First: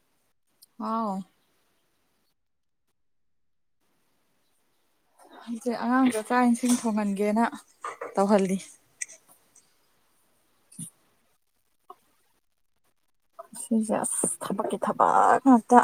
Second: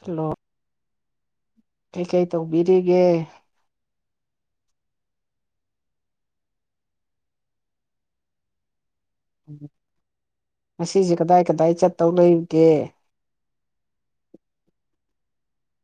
hello ꯑꯥꯎ ꯀꯩ ꯀꯩ ꯇꯧꯕꯤꯔꯤꯒꯦ ꯍꯧꯖꯤꯛ ꯑꯉꯥꯡꯗꯣ ꯆꯥꯛ ꯏꯟꯁꯤꯡ ꯊꯣꯡꯍꯟꯒꯦꯅ ꯇꯧꯍꯜꯂꯤ ꯉꯁꯦ ꯀꯗꯥꯏ ꯀꯗꯥꯏ ꯆꯠꯇꯧ ꯂꯩꯒꯦ ꯊꯕꯛꯀꯤ ꯊꯕꯛ ꯉꯠꯇ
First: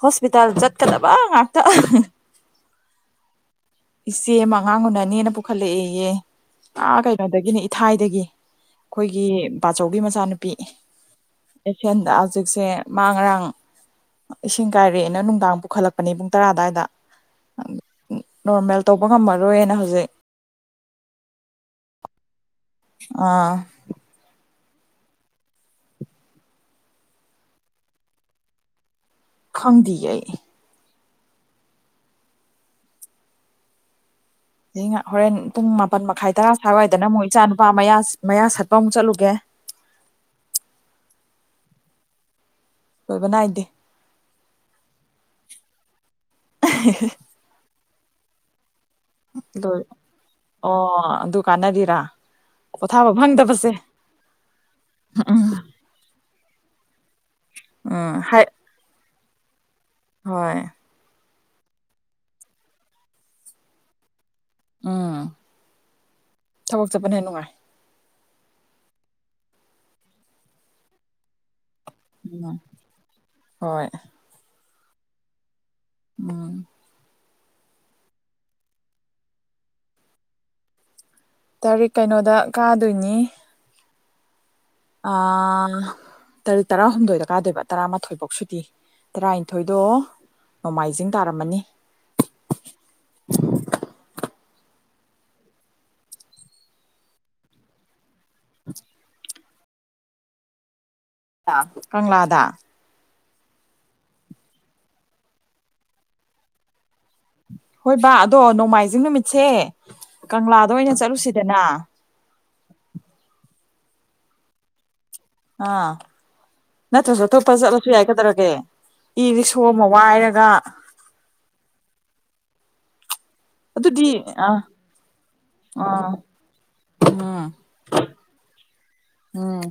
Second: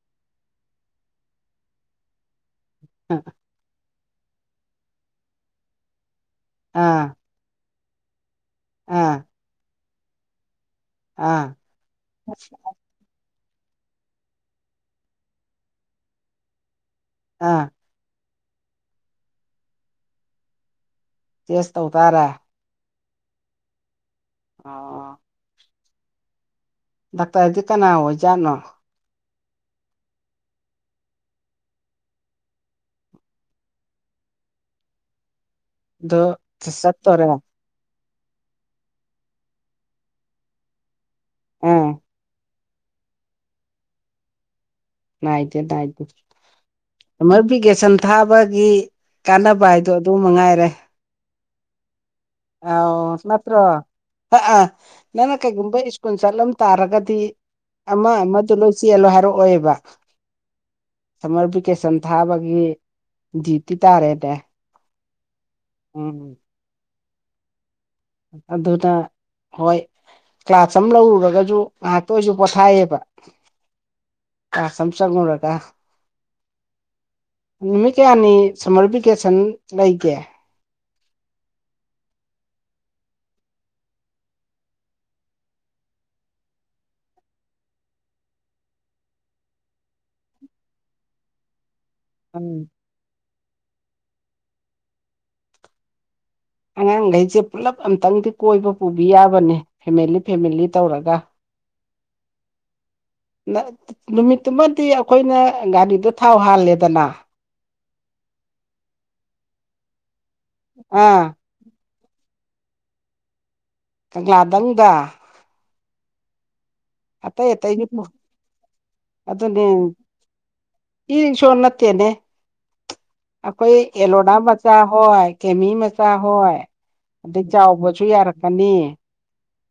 ꯍꯣꯁꯄꯤꯇꯥꯜ ꯆꯠꯀꯗꯕ ꯉꯥꯛꯇ ꯑ ꯏꯆꯦ ꯑꯃ ꯑꯉꯥꯡ ꯎꯅꯅꯦꯅ ꯄꯨꯈꯠꯂꯛꯑꯦꯌꯦ ꯑ ꯑꯥ ꯀꯩꯅꯣꯗꯒꯤꯅꯦ ꯏꯊꯥꯏꯗꯒꯤ ꯑꯥ ꯑꯩꯈꯣꯏꯒꯤ ꯄꯕꯥꯆꯧꯕꯤ ꯃꯆꯥꯅꯨꯄꯤ ꯑꯥ ꯑꯦꯁꯤꯌꯥꯟꯗ ꯍꯧꯖꯤꯛꯁꯦ ꯃꯥꯡ ꯉꯔꯥꯡ ꯏꯁꯤꯡ ꯀꯥꯏꯔꯛꯑꯦꯅ ꯅꯨꯡꯗꯥꯡ ꯄꯨꯈꯠꯂꯛꯄꯅꯤ ꯄꯨꯡ ꯇꯔꯥ ꯑꯗꯨ꯭ꯋꯥꯏꯗ ꯑꯥ ꯅꯣꯔꯃꯦꯜ ꯇꯧꯕ ꯉꯝꯃꯔꯣꯏꯅ ꯍꯧꯖꯤꯛ ꯆꯦꯁ ꯇꯧ ꯇꯔꯦ ꯑꯥ ꯑ ꯗꯥꯛꯇꯔ ꯍꯥꯏꯗꯤ ꯀꯅꯥ ꯑꯣꯏꯖꯥꯠꯅꯣ ꯈꯪꯗꯤ ꯑꯩ ꯍ ꯍꯣꯔꯦꯟ ꯄꯨꯡ ꯃꯥꯄꯟ ꯑꯗꯣ ꯃꯈꯥꯏ ꯇꯔꯥ ꯁꯥꯋꯥꯏꯗꯅ ꯆꯠꯇꯣꯔꯦ ꯑꯃꯨꯛ ꯏꯆꯥ ꯅꯨꯄꯥ ꯃꯌꯥ ꯃꯌꯥ ꯁꯠꯄ ꯑꯃꯨꯛ ꯆꯠꯂꯨꯒꯦ ꯑꯝ ꯂꯣꯏꯕ ꯅꯥꯏꯗꯦ ꯅꯥꯏꯇꯦ ꯅꯥꯥꯏꯇꯦ ꯁꯝꯃꯔ ꯚꯤꯀꯦꯁꯟ ꯊꯥꯕꯒꯤ ꯀꯥꯟꯅꯕ ꯍꯥꯏꯗꯣ ꯑꯗꯨ ꯃꯉꯥꯏꯔꯦ ꯐꯗꯨꯀꯥꯟ ꯔꯥ ꯑ ꯅꯠꯇ꯭ꯔꯣ ꯑꯥ ꯅꯪꯅ ꯀꯩꯒꯨꯝꯕ ꯁ꯭ꯀꯨꯜ ꯆꯠꯂꯝ ꯇꯥꯔꯒꯗꯤ ꯑꯃ ꯎꯝ ꯍꯥꯏ ꯑꯃꯗꯨ ꯂꯣꯏ ꯆꯦꯜꯂꯣ ꯍꯥꯏꯔꯛꯑꯣꯕ ꯍꯣꯏ ꯁꯔꯄꯀꯦꯁꯟ ꯊꯥꯕꯒꯤ ꯖꯤꯄꯤ ꯇꯥꯔꯦꯅꯦ ꯑꯥ ꯎꯝ ꯀꯣꯛ ꯆꯠꯕꯅ ꯍꯦ ꯅꯨꯡꯉꯥꯏ ꯑꯗꯨꯅ ꯍꯣꯏ ꯀ꯭ꯂꯥꯁ ꯑꯃ ꯂꯧꯔꯨꯔꯒꯁꯨ ꯉꯍꯥꯛꯇꯣꯏꯁꯨ ꯎꯝ ꯄꯣꯊꯥꯏꯌꯦꯕ ꯍꯣꯏ ꯀꯥꯁꯝ ꯆꯪꯉꯨꯔꯒ ꯎꯝ ꯅꯨꯃꯤꯠ ꯀꯌꯥꯅꯤ ꯁꯝꯃꯔ ꯚꯤꯀꯦꯁꯟ ꯂꯩꯒꯦ ꯇꯥꯔꯤꯛ ꯀꯩꯅꯣꯗ ꯀꯥꯗꯣꯏꯅꯤ ꯑꯥ ꯇꯛ ꯇꯔꯥꯍꯨꯝꯗꯣꯏꯗ ꯀꯥꯗꯣꯏꯕ ꯇꯔꯥꯃꯥꯊꯣꯏꯐꯧ ꯁꯨꯇꯤ ꯇꯔꯥꯅꯤꯊꯣꯏꯗꯣ ꯅꯣꯡꯃꯥꯏꯖꯤꯡ ꯇꯥꯔꯝꯃꯅꯤ ꯎꯝ ꯑꯉꯥꯡꯈꯩꯁꯦ ꯄꯨꯜꯂꯞ ꯑꯝꯇꯪꯗꯤ ꯀꯣꯏꯕ ꯄꯨꯕꯤ ꯌꯥꯕꯅꯦ ꯐꯦꯃꯦꯂꯤ ꯐꯦꯃꯤꯂꯤ ꯇꯧꯔꯒ ꯀꯪꯂꯥꯗ ꯅꯨꯃꯤꯠꯇꯨꯃꯗꯤ ꯑꯩꯈꯣꯏꯅ ꯒꯥꯔꯤꯗꯣ ꯊꯥꯎ ꯍꯥꯜꯂꯦꯗꯅ ꯍꯣꯏ ꯕꯥ ꯑꯗꯣ ꯅꯣꯡꯃꯥꯏꯖꯤꯡ ꯅꯨꯃꯤꯠꯁꯦ ꯀꯪꯂꯥꯗ ꯑꯣꯏꯅ ꯑꯥ ꯆꯠꯂꯨꯁꯤꯗꯅ ꯀꯪꯂꯥꯗꯪꯗ ꯑꯥ ꯅꯠꯇ꯭ꯔꯁꯨ ꯑꯇꯩ ꯑꯇꯣꯞꯄ ꯑꯇꯩꯒꯤ ꯆꯠꯂꯁꯨ ꯌꯥꯏꯒꯗ꯭ꯔꯒꯦ ꯏꯔ ꯁꯣ ꯑꯗꯨꯅꯦ ꯑꯃ ꯋꯥꯏꯔꯒ ꯏ ꯔꯤꯛꯁꯣ ꯅꯠꯇꯦꯅꯦ ꯑꯩꯈꯣꯏ ꯑꯗꯨꯗꯤ ꯑꯦꯂꯣꯅꯥ ꯑꯥ ꯃꯆꯥ ꯍꯣꯏ ꯀꯦꯃꯤ ꯑꯥ ꯃꯆꯥ ꯍꯣꯏ ꯑꯗꯩ ꯎꯝ ꯆꯥꯎꯕꯁꯨ ꯌꯥꯔꯛꯀꯅꯤ ꯎꯝ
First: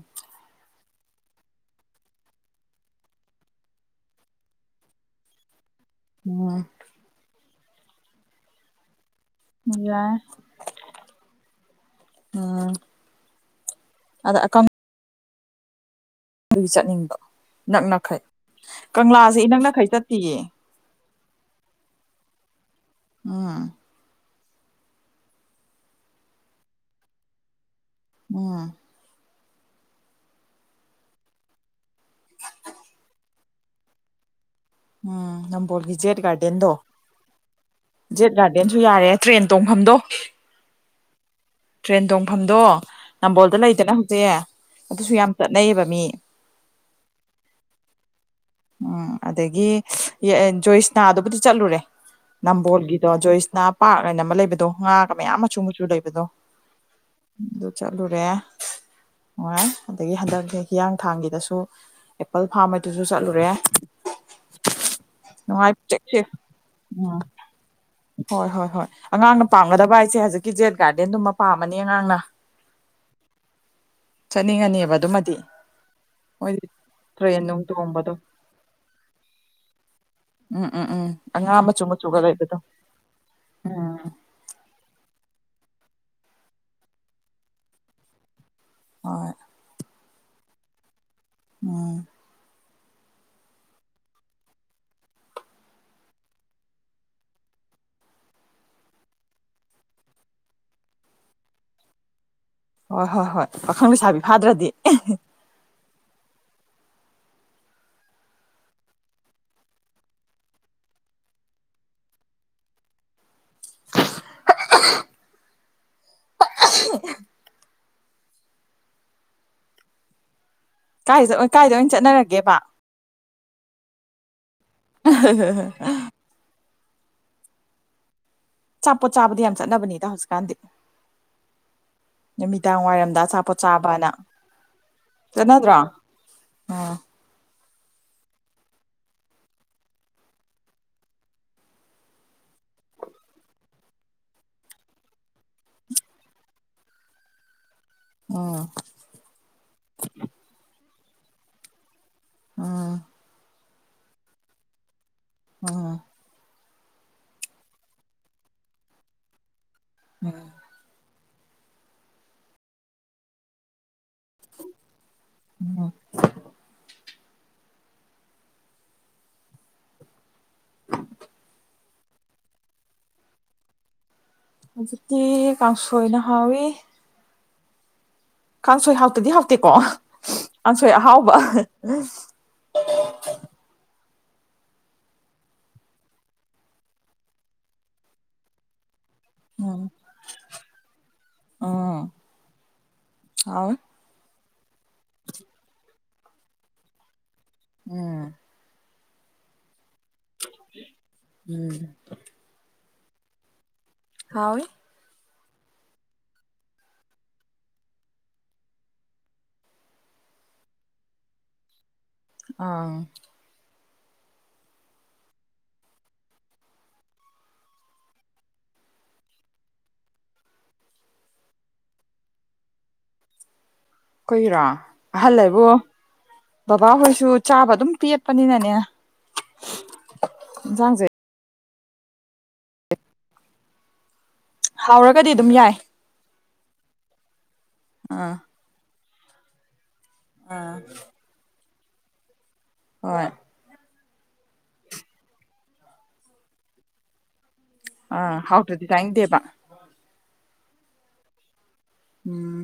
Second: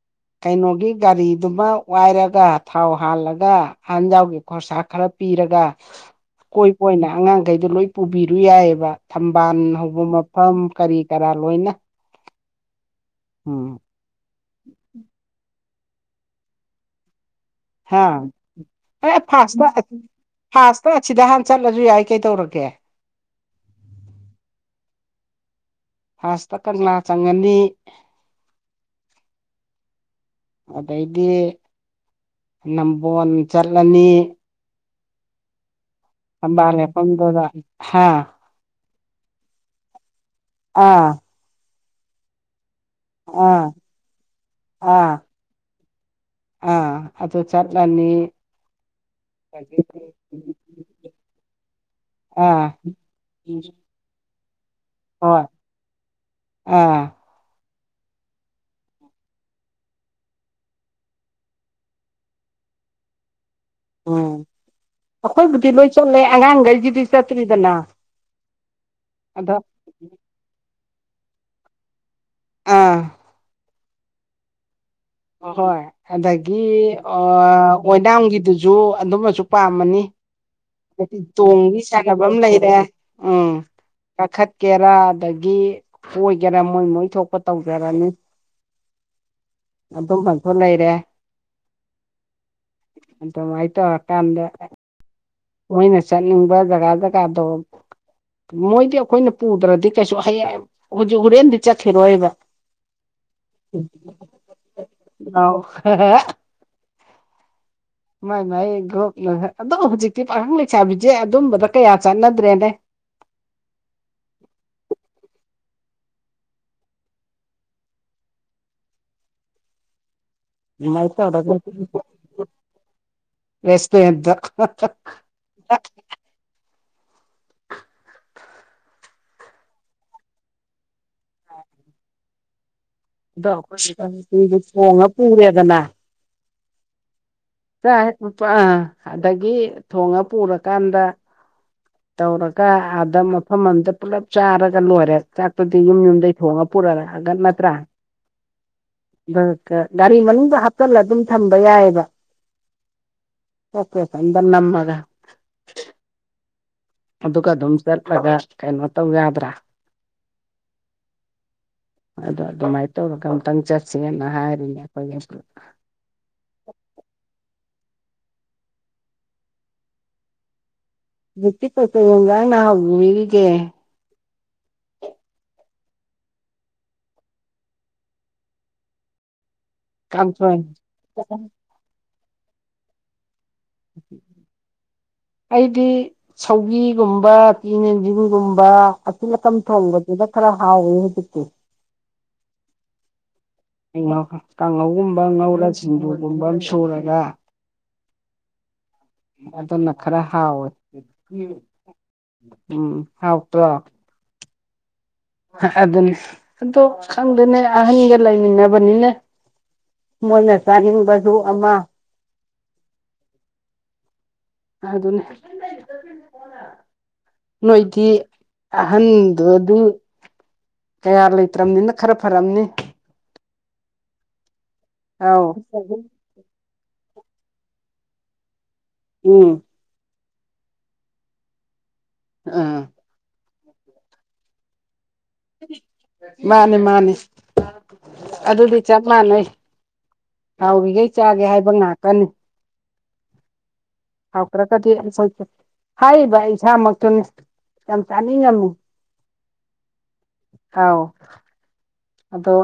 ꯀꯩꯅꯣꯒꯤ ꯒꯥꯔꯤꯗꯨꯃ ꯋꯥꯏꯔꯒ ꯊꯥꯎ ꯍꯥꯜꯂꯒ ꯑꯥꯟꯖꯥꯎꯒꯤ ꯈꯣꯔꯁꯥ ꯈꯔ ꯄꯤꯔꯒ ꯎꯝ ꯀꯣꯏ ꯀꯣꯏꯅ ꯑꯉꯥꯡꯈꯩꯗꯣ ꯂꯣꯏ ꯄꯨꯕꯤꯔꯨ ꯌꯥꯏꯑꯕ ꯊꯝꯕꯥꯜ ꯍꯧꯕ ꯌꯥꯏ ꯃꯐꯝ ꯀꯔꯤ ꯀꯔꯥ ꯂꯣꯏꯅ ꯎꯝ ꯎꯝ ꯑꯗ ꯑꯀ ꯑꯗꯨꯒꯤ ꯆꯠꯅꯤꯡꯕꯣ ꯍꯥ ꯅꯛꯅꯈꯩ ꯑꯦ ꯀꯪꯂꯥꯁ ꯏ ꯐꯥꯁꯇ ꯅꯛꯅꯈꯩ ꯆꯠꯇꯌꯦ ꯐꯥꯁꯇ ꯑꯁꯤꯗ ꯍꯥꯟꯅ ꯆꯠꯂꯁꯨ ꯌꯥꯏ ꯀꯩꯗꯧꯔꯒꯦ ꯑꯥ ꯐꯥꯔꯁꯇ ꯀꯪꯂꯥ ꯆꯪꯉꯅꯤ ꯎꯝ ꯑꯗꯩꯗꯤ ꯅꯝꯕꯣꯟ ꯆꯠꯂꯅꯤ ꯎꯝ ꯅꯝꯕꯣꯜꯒꯤ ꯖꯦꯠ ꯒꯥꯔꯗꯦꯟꯗꯣ ꯊꯝꯕꯥꯜ ꯂꯦꯞꯐꯝꯗꯨꯗ ꯍꯥ ꯖꯦꯠ ꯒꯥꯔꯗꯦꯟ ꯑꯗꯨꯨ ꯌꯥꯔꯦ ꯇ꯭ꯔꯦꯟ ꯇꯣꯡꯐꯝꯗꯣ ꯑꯥ ꯇ꯭ꯔꯦꯟ ꯇꯣꯡꯐꯝꯗꯣ ꯅꯝꯕꯣꯜꯗ ꯑꯥ ꯂꯩꯗꯅ ꯍꯧꯖꯤꯛ ꯑꯥ ꯑꯗꯨꯁꯨ ꯌꯥꯝ ꯆꯠꯅꯩꯌꯦꯕ ꯃꯤ ꯑꯥ ꯑꯗ ꯆꯠꯂꯅꯤ ꯎꯝ ꯑꯗꯒꯤ ꯖꯣꯏꯁꯅꯥꯗꯨꯕꯨꯗꯤ ꯆꯠꯂꯨꯔꯦ ꯑꯥ ꯅꯝꯕꯣꯜꯒꯤꯗꯣ ꯖꯣꯏꯁꯅ ꯄꯥꯔꯛ ꯍꯥꯏꯅ ꯑꯃ ꯂꯩꯕꯗ ꯍꯥ ꯀ ꯍꯣꯏ ꯃꯌꯥꯝ ꯃꯆꯨ ꯃꯨꯆꯨ ꯂꯩꯕꯗꯣ ꯑꯥ ꯑꯗꯨ ꯆꯠꯂꯨ ꯔꯦ ꯅꯨꯡꯉꯥꯏ ꯑꯗꯒꯤ ꯍꯟꯗꯛꯁꯦ ꯍꯤꯌꯥꯡꯊꯥꯡꯒꯤꯗꯁꯨ ꯑꯦꯄꯜ ꯐꯥꯝ ꯑꯗꯨꯁꯨ ꯆꯠꯂꯨꯔꯦ ꯎꯝ ꯅꯨꯡꯉꯥꯏ ꯑꯩꯈꯣꯏꯕꯨꯗꯤ ꯂꯣꯏ ꯆꯤꯛ ꯆꯠꯂꯦ ꯆꯤꯛ ꯑꯉꯥꯡꯈꯩꯒꯤꯗꯤ ꯆꯠꯇ꯭ꯔꯤꯗꯅ ꯍꯣꯏ ꯍꯣꯏ ꯍꯣꯏ ꯑꯉꯥꯡꯅ ꯑꯗꯣ ꯄꯥꯝꯒꯗꯕ ꯍꯥꯏꯁꯦ ꯍꯧꯖꯤꯛꯀꯤ ꯖꯦꯠ ꯒꯥꯔꯗꯦꯟꯗꯨꯃ ꯄꯥꯝꯃꯅꯤ ꯑꯉꯥꯡꯅ ꯑꯥ ꯆꯅꯤ ꯉꯅꯤꯕ ꯍꯣꯏ ꯑꯗꯒꯤ ꯑ ꯇ꯭ꯔꯦꯟ ꯅꯨꯡ ꯇꯣꯡꯕꯗꯣ ꯑꯣꯏꯣꯏꯅꯥꯝꯒꯤꯗꯨꯁꯨ ꯑꯗꯨꯝꯅꯁꯨ ꯄꯥꯝꯃꯅꯤ ꯎꯝ ꯎꯝ ꯎꯝ ꯍꯥꯏꯗꯤ ꯑꯉꯥꯡ ꯇꯣꯡꯒꯤ ꯃꯆꯨ ꯃꯆꯨꯒ ꯁꯥꯟꯅꯕ ꯑꯃ ꯂꯩꯕꯗꯣ ꯂꯩꯔꯦ ꯎꯝ ꯀꯥꯈꯠꯀꯦꯔꯥ ꯑꯗꯒꯤ ꯒꯤ ꯑꯣꯏꯒꯦꯔꯥ ꯃꯣꯏ ꯃꯣꯏ ꯊꯣꯛꯄ ꯇꯧꯖꯔꯅꯤ ꯑ ꯑꯗꯨꯝꯕꯁꯨ ꯂꯩꯔꯦ ꯎꯝ ꯑꯦꯥꯏꯇꯣ ꯑ ꯀꯗ ꯃꯣꯏꯅ ꯆꯠꯅꯤꯡꯕ ꯖꯒꯥ ꯖꯒꯥꯗꯣ ꯃꯣꯏꯗꯤ ꯑꯩꯈꯣꯏꯅ ꯄꯨꯗ꯭ꯔꯗꯤ ꯀꯩꯁꯨ ꯍꯌꯦꯡ ꯍꯧꯖꯤꯛ ꯍꯣꯔꯦꯟꯗꯤ ꯆꯠꯈꯤꯔꯣꯏꯕ ꯍꯣꯏ ꯍꯣꯏ ꯍꯣꯏ ꯄꯥꯈꯪ ꯂꯩꯁꯥꯕꯤ ꯐꯥꯗ꯭ꯔꯗꯤ ꯍ ꯍ ꯃꯥꯏ ꯃꯥꯏ ꯒ꯭ꯔꯨꯞ ꯑꯗꯣ ꯍꯧꯖꯤꯛꯇꯤ ꯄꯥꯈꯪ ꯂꯩꯁꯥꯕꯤꯁꯦ ꯑꯗꯨꯝꯕꯗ ꯀꯌꯥ ꯆꯠꯅꯗ꯭ꯔꯦꯅꯦ [inaudible] [inaudible] [unintelligible] ꯀꯥꯏꯗ ꯀꯥꯏꯗ ꯑꯣꯏꯅ ꯆꯠꯅꯔꯒꯦꯕ ꯔꯦꯁ ꯌꯦꯗ [unintelligible] ꯆꯥꯄꯣꯠ ꯆꯥꯕꯗꯤ ꯌꯥꯝ ꯆꯠꯅꯕꯅꯤꯗ ꯍꯧꯖꯤꯛꯀꯥꯟꯗꯤ ꯅꯨꯃꯤꯗꯥꯡ ꯋꯥꯏꯔꯝꯗ ꯑꯆꯥꯄꯣꯠ ꯆꯥꯕꯅ ꯑꯩꯈꯣꯏꯗꯤ ꯊꯣꯡꯉ ꯆꯠꯅꯗ꯭ꯔꯣ ꯄꯨꯔꯦꯗꯅ ꯎꯥ ꯄꯥ ꯑꯗꯒꯤ ꯊꯣꯡꯉ ꯄꯨꯔꯀꯥꯟꯗ ꯇꯧꯔꯒ ꯑꯥꯗ ꯃꯐꯝ ꯑꯃꯗ ꯄꯨꯂꯞ ꯆꯥꯔꯒ ꯂꯣꯏꯔꯦ ꯆꯥꯛꯇꯨꯗꯤ ꯌꯨꯝ ꯌꯨꯝꯗ ꯊꯣꯡꯉ ꯄꯨꯨꯔ ꯅꯠꯇ꯭ꯔ ꯎꯝ ꯒꯥꯔꯤ ꯃꯅꯨꯡꯗ ꯍꯥꯞꯆꯜꯂ ꯑꯗꯨꯝ ꯊꯝꯕ ꯌꯥꯏꯑꯕ ꯎꯝ ꯑꯣꯀꯦ ꯑꯣꯁ ꯏꯗꯅ ꯅꯃꯒ ꯎꯝ ꯑꯗꯨꯒ ꯑꯗꯨꯝ ꯆꯠꯂꯒ ꯀꯩꯅꯣ ꯇꯧ ꯌꯥꯗ꯭ꯔꯥ ꯑ ꯑꯗ ꯑꯗꯨꯃꯥꯏꯅ ꯇꯧꯔꯒ ꯑꯝꯇꯪ ꯆꯠꯁꯤ ꯁꯤꯟꯅ ꯍꯥꯏꯔ ꯤ ꯀꯠꯇꯥꯏꯅ ꯍ ꯏꯒ ꯑꯗꯨꯗꯤ ꯀ ꯁꯣꯏꯅꯍꯋꯤ ꯀꯥꯡꯁꯣꯏ ꯍꯥꯎꯇꯗꯤ ꯍꯥꯎꯇꯦꯀꯣ ꯀꯥꯡꯁꯣꯏ ꯑꯍꯥꯎꯕ ꯑꯣ ꯑꯩꯗꯤ ꯁꯧꯒꯤꯒꯨꯝꯕ ꯆꯤꯟ ꯌꯦꯟꯖꯤꯡꯒꯨꯝꯕ ꯑꯁꯤ ꯑꯀꯝ ꯎꯝ ꯊꯣꯡꯕꯗꯨꯅ ꯈꯔ ꯍꯥꯎꯋꯤ ꯍꯧꯖꯤꯛꯇꯤ ꯎꯝ ꯍꯥꯎꯋꯤ ꯀꯥꯡꯉꯧꯒꯨꯝꯕ ꯉꯧꯔꯥ ꯁꯤꯡꯖꯨꯒꯨꯝꯕ ꯑꯃ ꯁꯨꯔꯒ ꯎꯝ ꯑꯗꯨꯅ ꯈꯔ ꯍꯥꯥꯎꯏ ꯎꯝ ꯎꯝ ꯍꯥꯎꯛꯇ꯭ꯔꯣ ꯍꯥꯎꯋꯤ ꯑꯗꯨꯅꯤ ꯑꯗꯣ ꯈꯪꯗꯦꯅꯦ ꯑꯍꯟꯒ ꯂꯩꯃꯤꯟꯅꯕꯅꯤꯅꯦ ꯃꯣꯢꯅ ꯆꯅꯤꯡꯕꯥꯖꯨ ꯑꯃ ꯑꯥ ꯑꯗꯨꯅꯦ ꯅꯣꯏꯗꯤ ꯑꯍꯟꯗꯨ ꯑꯗꯨꯝ ꯀꯌꯥ ꯂꯩꯇ꯭ꯔꯕꯅꯤꯅ ꯈꯔ ꯐꯔꯝꯅꯤ ꯈꯣꯏꯔꯣ ꯑꯍꯜ ꯑꯥꯎ ꯍꯥꯏꯕꯨ ꯕꯕꯥꯍꯣꯏꯁꯨ ꯆꯥꯕ ꯑꯗꯨꯝ ꯄꯤꯛꯄꯅꯤꯅꯅꯦ ꯎꯝ ꯏꯟꯖꯡꯁꯦ ꯑꯥ ꯍꯥꯎꯔ ꯃꯥꯅꯤ ꯃꯥꯅꯤ ꯑꯥ ꯑꯗꯨꯗꯤ ꯆꯞ ꯃꯥꯟꯅꯩ ꯍꯥꯎꯔꯤꯈꯩ ꯆꯥꯒꯦ ꯍꯥꯏꯕ ꯉꯥꯛꯇꯅꯤ ꯍꯣꯏ ꯍꯥꯎꯇꯔꯒꯗꯤ ꯍꯥꯏꯔꯤꯕ ꯏꯁꯥꯃꯛꯇꯅꯤ ꯑ ꯍꯥꯎ꯭ꯇꯔꯗꯤ ꯆꯅꯤꯡꯗꯦꯕ ꯍꯥꯎ ꯑꯗꯣ ꯎꯝ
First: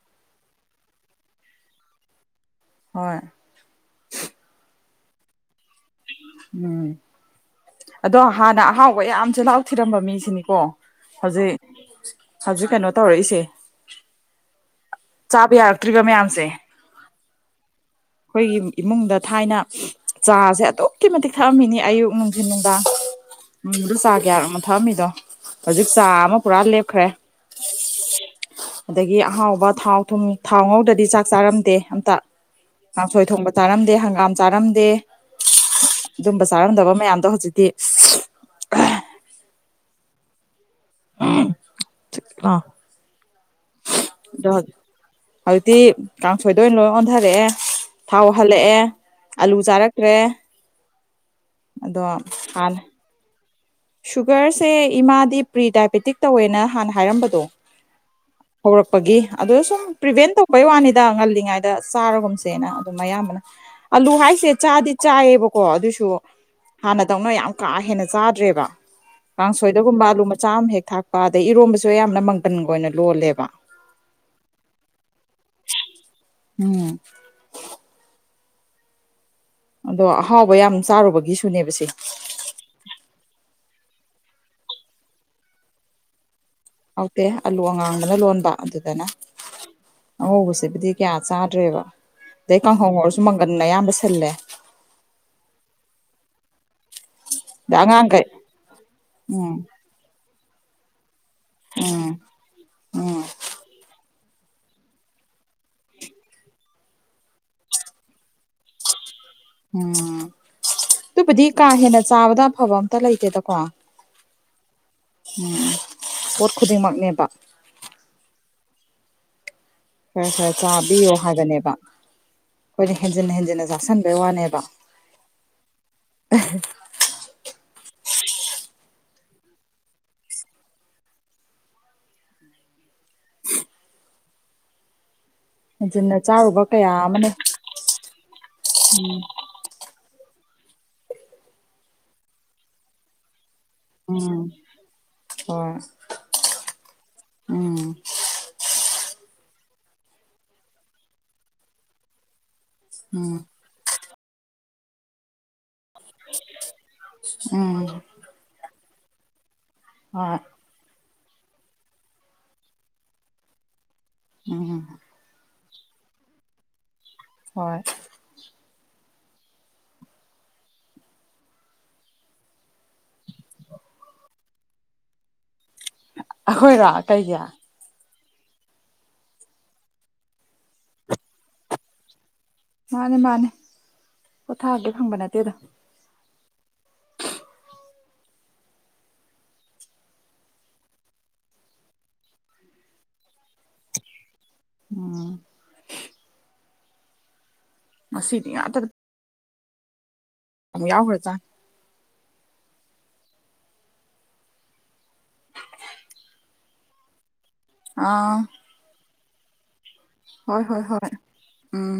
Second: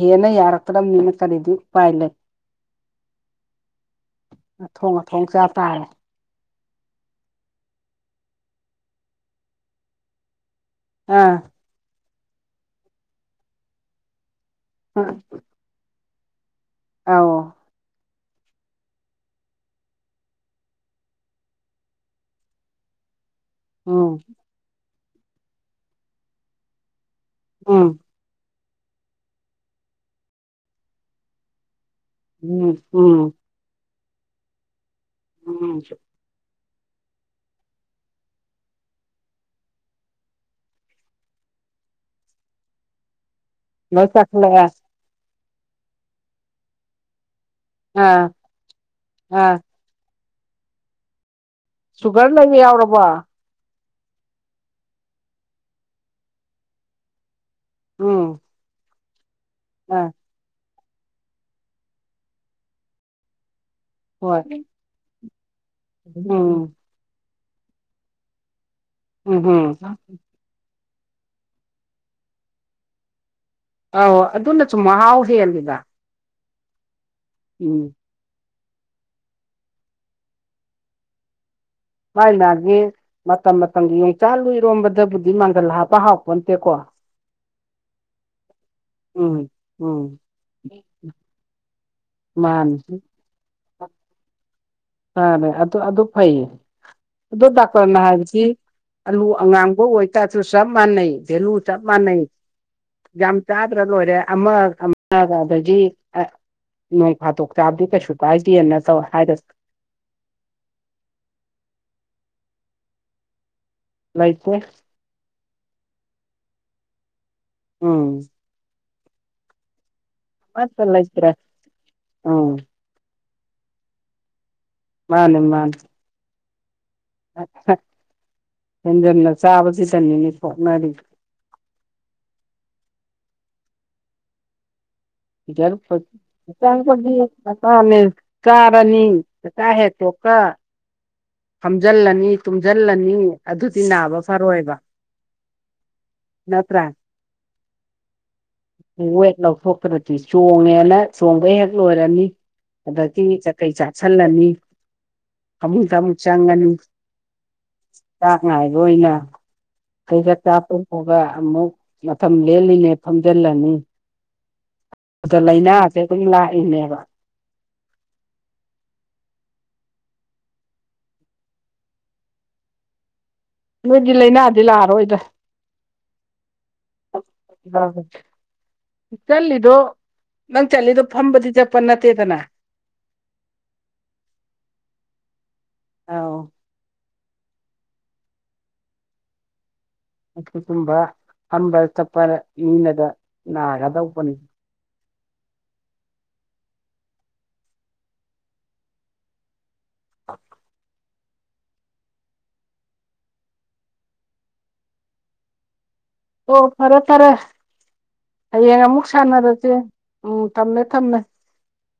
ꯌꯦꯅ ꯌꯥꯔꯛꯇ ꯅꯅ ꯀꯔꯤꯗ ꯎ ꯄ ꯂꯩꯦ ꯍꯣꯏ ꯊꯣꯡ ꯑꯊꯣꯡ ꯆꯥ ꯇꯥꯔꯦ ꯎꯝ ꯑꯗꯣ ꯍꯥꯟꯅ ꯑꯍꯥꯎꯕ ꯌꯥꯝ ꯆꯤꯜꯍꯥꯎ ꯊꯤꯔꯝꯕ ꯃꯤꯁꯤꯅꯤꯀꯣ ꯑꯥ ꯍꯧꯖꯤꯛ ꯍꯧꯖꯤꯛ ꯀꯩꯅꯣ ꯇꯧꯔꯛꯏꯁꯦ ꯆꯥꯕ ꯌꯥꯔꯛꯇ꯭ꯔꯤꯕ ꯃꯌꯥꯝꯁꯦ ꯑ ꯑꯩꯈꯣꯏꯒꯤ ꯏꯃꯨꯡꯗ ꯊꯥꯏꯅ ꯆꯥꯁꯦ ꯑꯗꯨꯛꯀꯤ ꯃꯇꯤꯛ ꯊꯛꯑꯝꯃꯤꯅꯤ ꯑꯌꯨꯛ ꯅꯨꯡꯊꯤꯟ ꯅꯨꯡꯗꯥꯡ [inaudible] ꯎꯗ ꯆꯥ ꯀꯌꯥꯛꯅ ꯊꯛꯑꯝꯃꯤꯗꯣ ꯍꯧꯖꯤꯛ ꯆꯥ ꯑꯃ ꯄꯨꯔꯥ ꯂꯦꯞꯈ꯭ꯔꯦ ꯎꯝ ꯑꯗꯒꯤ ꯑꯍꯥꯎꯕ ꯊꯥꯎ ꯊꯨꯝ ꯊꯥꯎ ꯉꯧꯗꯗꯤ ꯆꯥꯛ ꯆꯥꯔꯝꯗꯦ ꯇ ꯎꯝ ꯀꯥꯡꯁꯣꯏ ꯎꯝ ꯊꯣꯡꯕ ꯆꯥꯔꯝꯗꯦ ꯍꯪꯒꯥꯝ ꯆꯥꯔꯝꯗꯦ ꯎꯝ ꯑꯗꯨꯝꯕ ꯆꯥꯔꯝꯗꯕ ꯃꯌꯥꯝꯗꯣ ꯍꯧꯖꯤꯛꯇꯤ ꯆꯠꯂꯥ [unintelligible] ꯍꯧꯖꯤꯛꯇꯤ ꯀꯥꯡꯁꯣꯏꯗ ꯑꯣꯏꯅ ꯂꯣꯏ ꯑꯣꯟꯊꯔꯛꯑꯦ ꯊꯥꯎ ꯑꯥ ꯍꯜꯂꯛꯑꯦ ꯑꯥ ꯑꯂꯨ ꯆꯥꯔꯛꯇꯔꯦ ꯁꯨꯒꯔ ꯂꯩ ꯍꯥꯟꯅ ꯌꯥꯎꯔꯕ ꯁꯨꯒꯔꯁꯦ ꯏꯃꯥꯗꯤ ꯄ꯭ꯔꯤꯗꯥꯏꯕꯦꯇꯤꯛ ꯇꯧꯋꯦꯅ ꯍꯥꯟꯅ ꯍꯥꯏꯔꯝꯕꯗꯣ ꯎꯝ ꯍꯧꯔꯛꯄꯒꯤ ꯑꯗꯨ ꯁꯨꯝ ꯑꯥ ꯄ꯭ꯔꯤꯚꯦꯟ ꯇꯧꯕꯩ ꯋꯥꯅꯤ ꯗ ꯉꯜꯂꯤꯉꯩꯗ ꯆꯥꯔꯨꯒꯨꯝꯁꯦꯅ ꯑꯗꯨꯝ ꯑꯌꯥꯝꯕꯅ ꯑꯂꯨ ꯍꯣꯏ ꯍꯥꯏꯁꯦ ꯆꯥꯗꯤ ꯆꯥꯏꯌꯦꯕꯀꯣ ꯑꯗꯨꯁꯨ ꯎꯝ ꯍꯥꯟꯅꯗꯧꯅ ꯌꯥꯝ ꯀꯥ ꯍꯦꯟꯅ ꯆꯥꯗ꯭ꯔꯦꯕ ꯎꯝ ꯎꯝ ꯀꯥꯡꯁꯣꯏꯗꯒꯨꯝꯕ ꯑꯥꯂꯨ ꯃꯆꯥ ꯑꯃ ꯍꯦꯛ ꯊꯥꯛꯄ ꯑꯗꯩ ꯏꯔꯣꯝꯕꯁꯨ ꯌꯥꯝꯅ ꯃꯪꯒꯟꯒ ꯑꯣꯏꯅ ꯂꯣꯜꯂꯦꯕ ꯑ ꯑꯗꯨꯅꯁꯨꯨꯝ ꯃꯍꯥꯎ ꯍꯦꯜꯜꯂꯤꯗ ꯎꯝ ꯎꯝ ꯑꯗꯣ ꯑꯍꯥꯎꯕ ꯌꯥꯝ ꯆꯥꯔꯨꯕꯒꯤꯁꯨ ꯃꯥꯥꯏ ꯃꯥꯒꯤ ꯃꯇꯝ ꯃꯇꯝꯒꯤ ꯌꯣꯡꯆꯥꯛ ꯂꯨꯏꯔꯣꯝꯕꯗꯕꯨꯗꯤ ꯃꯥꯡꯖꯜ ꯍꯥꯞꯄ ꯍꯥꯎ ꯍꯥꯎꯇꯦ ꯑꯂꯨ ꯑꯉꯥꯡꯕꯅ ꯂꯣꯟꯕ ꯑꯗꯨꯗꯅ ꯎꯝ ꯎꯝ ꯑꯉꯧꯕꯁꯤꯕꯨꯗꯤ ꯀꯌꯥ ꯆꯥꯗ꯭ꯔꯦꯕ ꯑꯗꯩ ꯃꯥꯅꯤ ꯀꯥꯡꯍꯧ ꯑꯣꯏꯔꯁꯨ ꯃꯪꯒꯟ ꯑꯌꯥꯝꯕ ꯁꯤꯜꯂꯦ ꯑ ꯑꯗꯨ ꯑꯗꯨ ꯐꯩꯌꯦ ꯑꯗꯣ ꯑꯗ ꯗꯥꯛꯇꯔꯅ ꯑꯉꯥꯡꯈꯩ ꯍꯥꯏꯕꯗꯤ ꯑꯂꯨ ꯎꯝ ꯑꯉꯥꯡꯕ ꯑꯣꯏꯇꯥꯔꯁꯨ ꯆꯞ ꯃꯥꯟꯅꯩ ꯚꯦꯂꯨ ꯆꯞ ꯎꯝ ꯃꯥꯟꯅꯩ ꯎꯝ ꯌꯥꯝ ꯆꯥꯗ꯭ꯔ ꯂꯣꯏꯔꯦ ꯑ ꯑ ꯗꯥꯗꯖꯤ ꯅꯣꯏ ꯐꯥꯠꯇꯣꯛ ꯆꯥꯕꯗꯤ ꯀꯩꯁꯨ ꯇꯥꯏꯒꯦꯅ ꯇꯧ ꯍꯥꯏꯔꯁꯦ ꯎꯝ ꯑꯗꯨꯕꯨꯗꯤ ꯀꯥ ꯍꯦꯟꯅ ꯆꯥꯕꯗ ꯑꯐꯕ ꯑꯝꯇ ꯂꯩꯇꯦꯗꯀꯣ ꯂꯩꯇꯦ ꯎꯝ ꯄꯣꯠ ꯈꯨꯗꯤꯡꯃꯛꯅꯦꯕ ꯎꯝ ꯈꯔ ꯈꯔ ꯑꯃꯠꯇ ꯆꯥꯕꯤꯌꯣ ꯂꯩꯇ꯭ꯔꯦ ꯍꯥꯏꯕꯅꯦꯕ ꯎꯝ ꯑꯩꯈꯣꯏꯅ ꯍꯦꯟꯖꯤꯟꯅ ꯍꯦꯟꯖꯤꯟꯅ ꯆꯥꯛꯁꯤꯟꯕꯩ ꯋꯥꯅꯦꯕ ꯃꯥꯅꯦ ꯃꯥꯅꯦ ꯎ ꯍꯦꯟꯖꯟꯅ ꯆꯥꯕꯁꯤꯗꯅꯤꯅꯤ ꯐꯣꯅꯔꯤ [inaudible] ꯍꯦꯟꯖꯤꯟꯅ ꯆꯥꯔꯨꯕ ꯀꯌꯥ ꯑꯃꯅꯦ ꯐ ꯀꯥꯔꯅꯤ ꯀꯥꯏ ꯍꯦ ꯇ ꯀ ꯐꯝꯖꯤꯜꯂꯅꯤ ꯇꯨꯝꯁꯤꯜꯂꯅꯤ ꯑꯗꯨꯗꯤ ꯅꯥꯕ ꯎꯝ ꯐꯔꯣꯏꯕ ꯍꯣꯏ ꯎꯝ ꯍ ꯑꯦꯂ ꯈꯨꯗꯨꯛꯇꯤ ꯆꯣꯡꯉꯦꯅ ꯆꯣꯡꯕ ꯍꯦꯛ ꯂꯣꯏꯔꯅꯤ ꯑꯗꯒꯤ ꯎꯝ ꯆꯀꯩ ꯆꯥꯁꯤꯜꯂꯅꯤ ꯑꯃꯃꯨꯛ ꯊꯃꯨꯛ ꯆꯪꯒꯅꯨ ꯎꯝ ꯆꯥꯡꯉ ꯍꯥꯏꯕ ꯑꯣꯏꯅ ꯑꯩꯗ ꯍꯣꯏ ꯆꯥꯄꯄꯒ ꯑꯃꯨꯛ ꯃꯐꯝ ꯂꯦꯜꯂꯤꯅꯦ ꯐꯝꯖꯤꯜꯂꯅꯤ ꯎꯝ ꯍ ꯁꯦ ꯑꯩꯈꯣꯏ ꯂꯥꯛꯏꯅꯦꯕ ꯍꯣꯏ ꯅꯣꯏꯗꯤ ꯂꯥꯏꯅꯥꯗꯤ ꯂꯥꯛꯔꯣꯏꯗ ꯑꯩꯈꯣꯏꯔꯥ ꯀꯩꯒꯤ ꯆꯠꯂꯤꯗꯣ ꯅꯪ ꯆꯠꯂꯤꯗꯣ ꯐꯝꯕꯗꯤ ꯆꯠꯄ ꯅꯠꯇꯦꯗꯅ ꯃꯥꯅꯦ ꯃꯥꯅꯦ ꯄꯣꯊꯥꯑꯒꯦ ꯐꯪꯕ ꯅꯠꯇꯦꯗꯣ ꯑꯥꯎ ꯑꯗꯨꯒꯒꯨꯝꯕ ꯐꯝꯕ ꯆꯠꯄꯗ ꯃꯤꯅꯗ ꯅꯥꯒꯗꯧꯕꯅꯤ ꯎꯝ ꯃꯁꯤꯗꯤ ꯑꯃ ꯌꯥꯎ ꯍꯠꯇ ꯑꯣ ꯐꯔꯣ ꯐꯔꯦ ꯑꯥ ꯍꯌꯦꯡ ꯑꯃꯨꯛ ꯁꯥꯟꯅꯔꯁꯦ ꯎꯝ ꯍꯣꯏ ꯍꯣꯏ ꯊꯝꯃꯦ ꯍꯣꯏ ꯊꯝꯃꯦ ꯎꯝ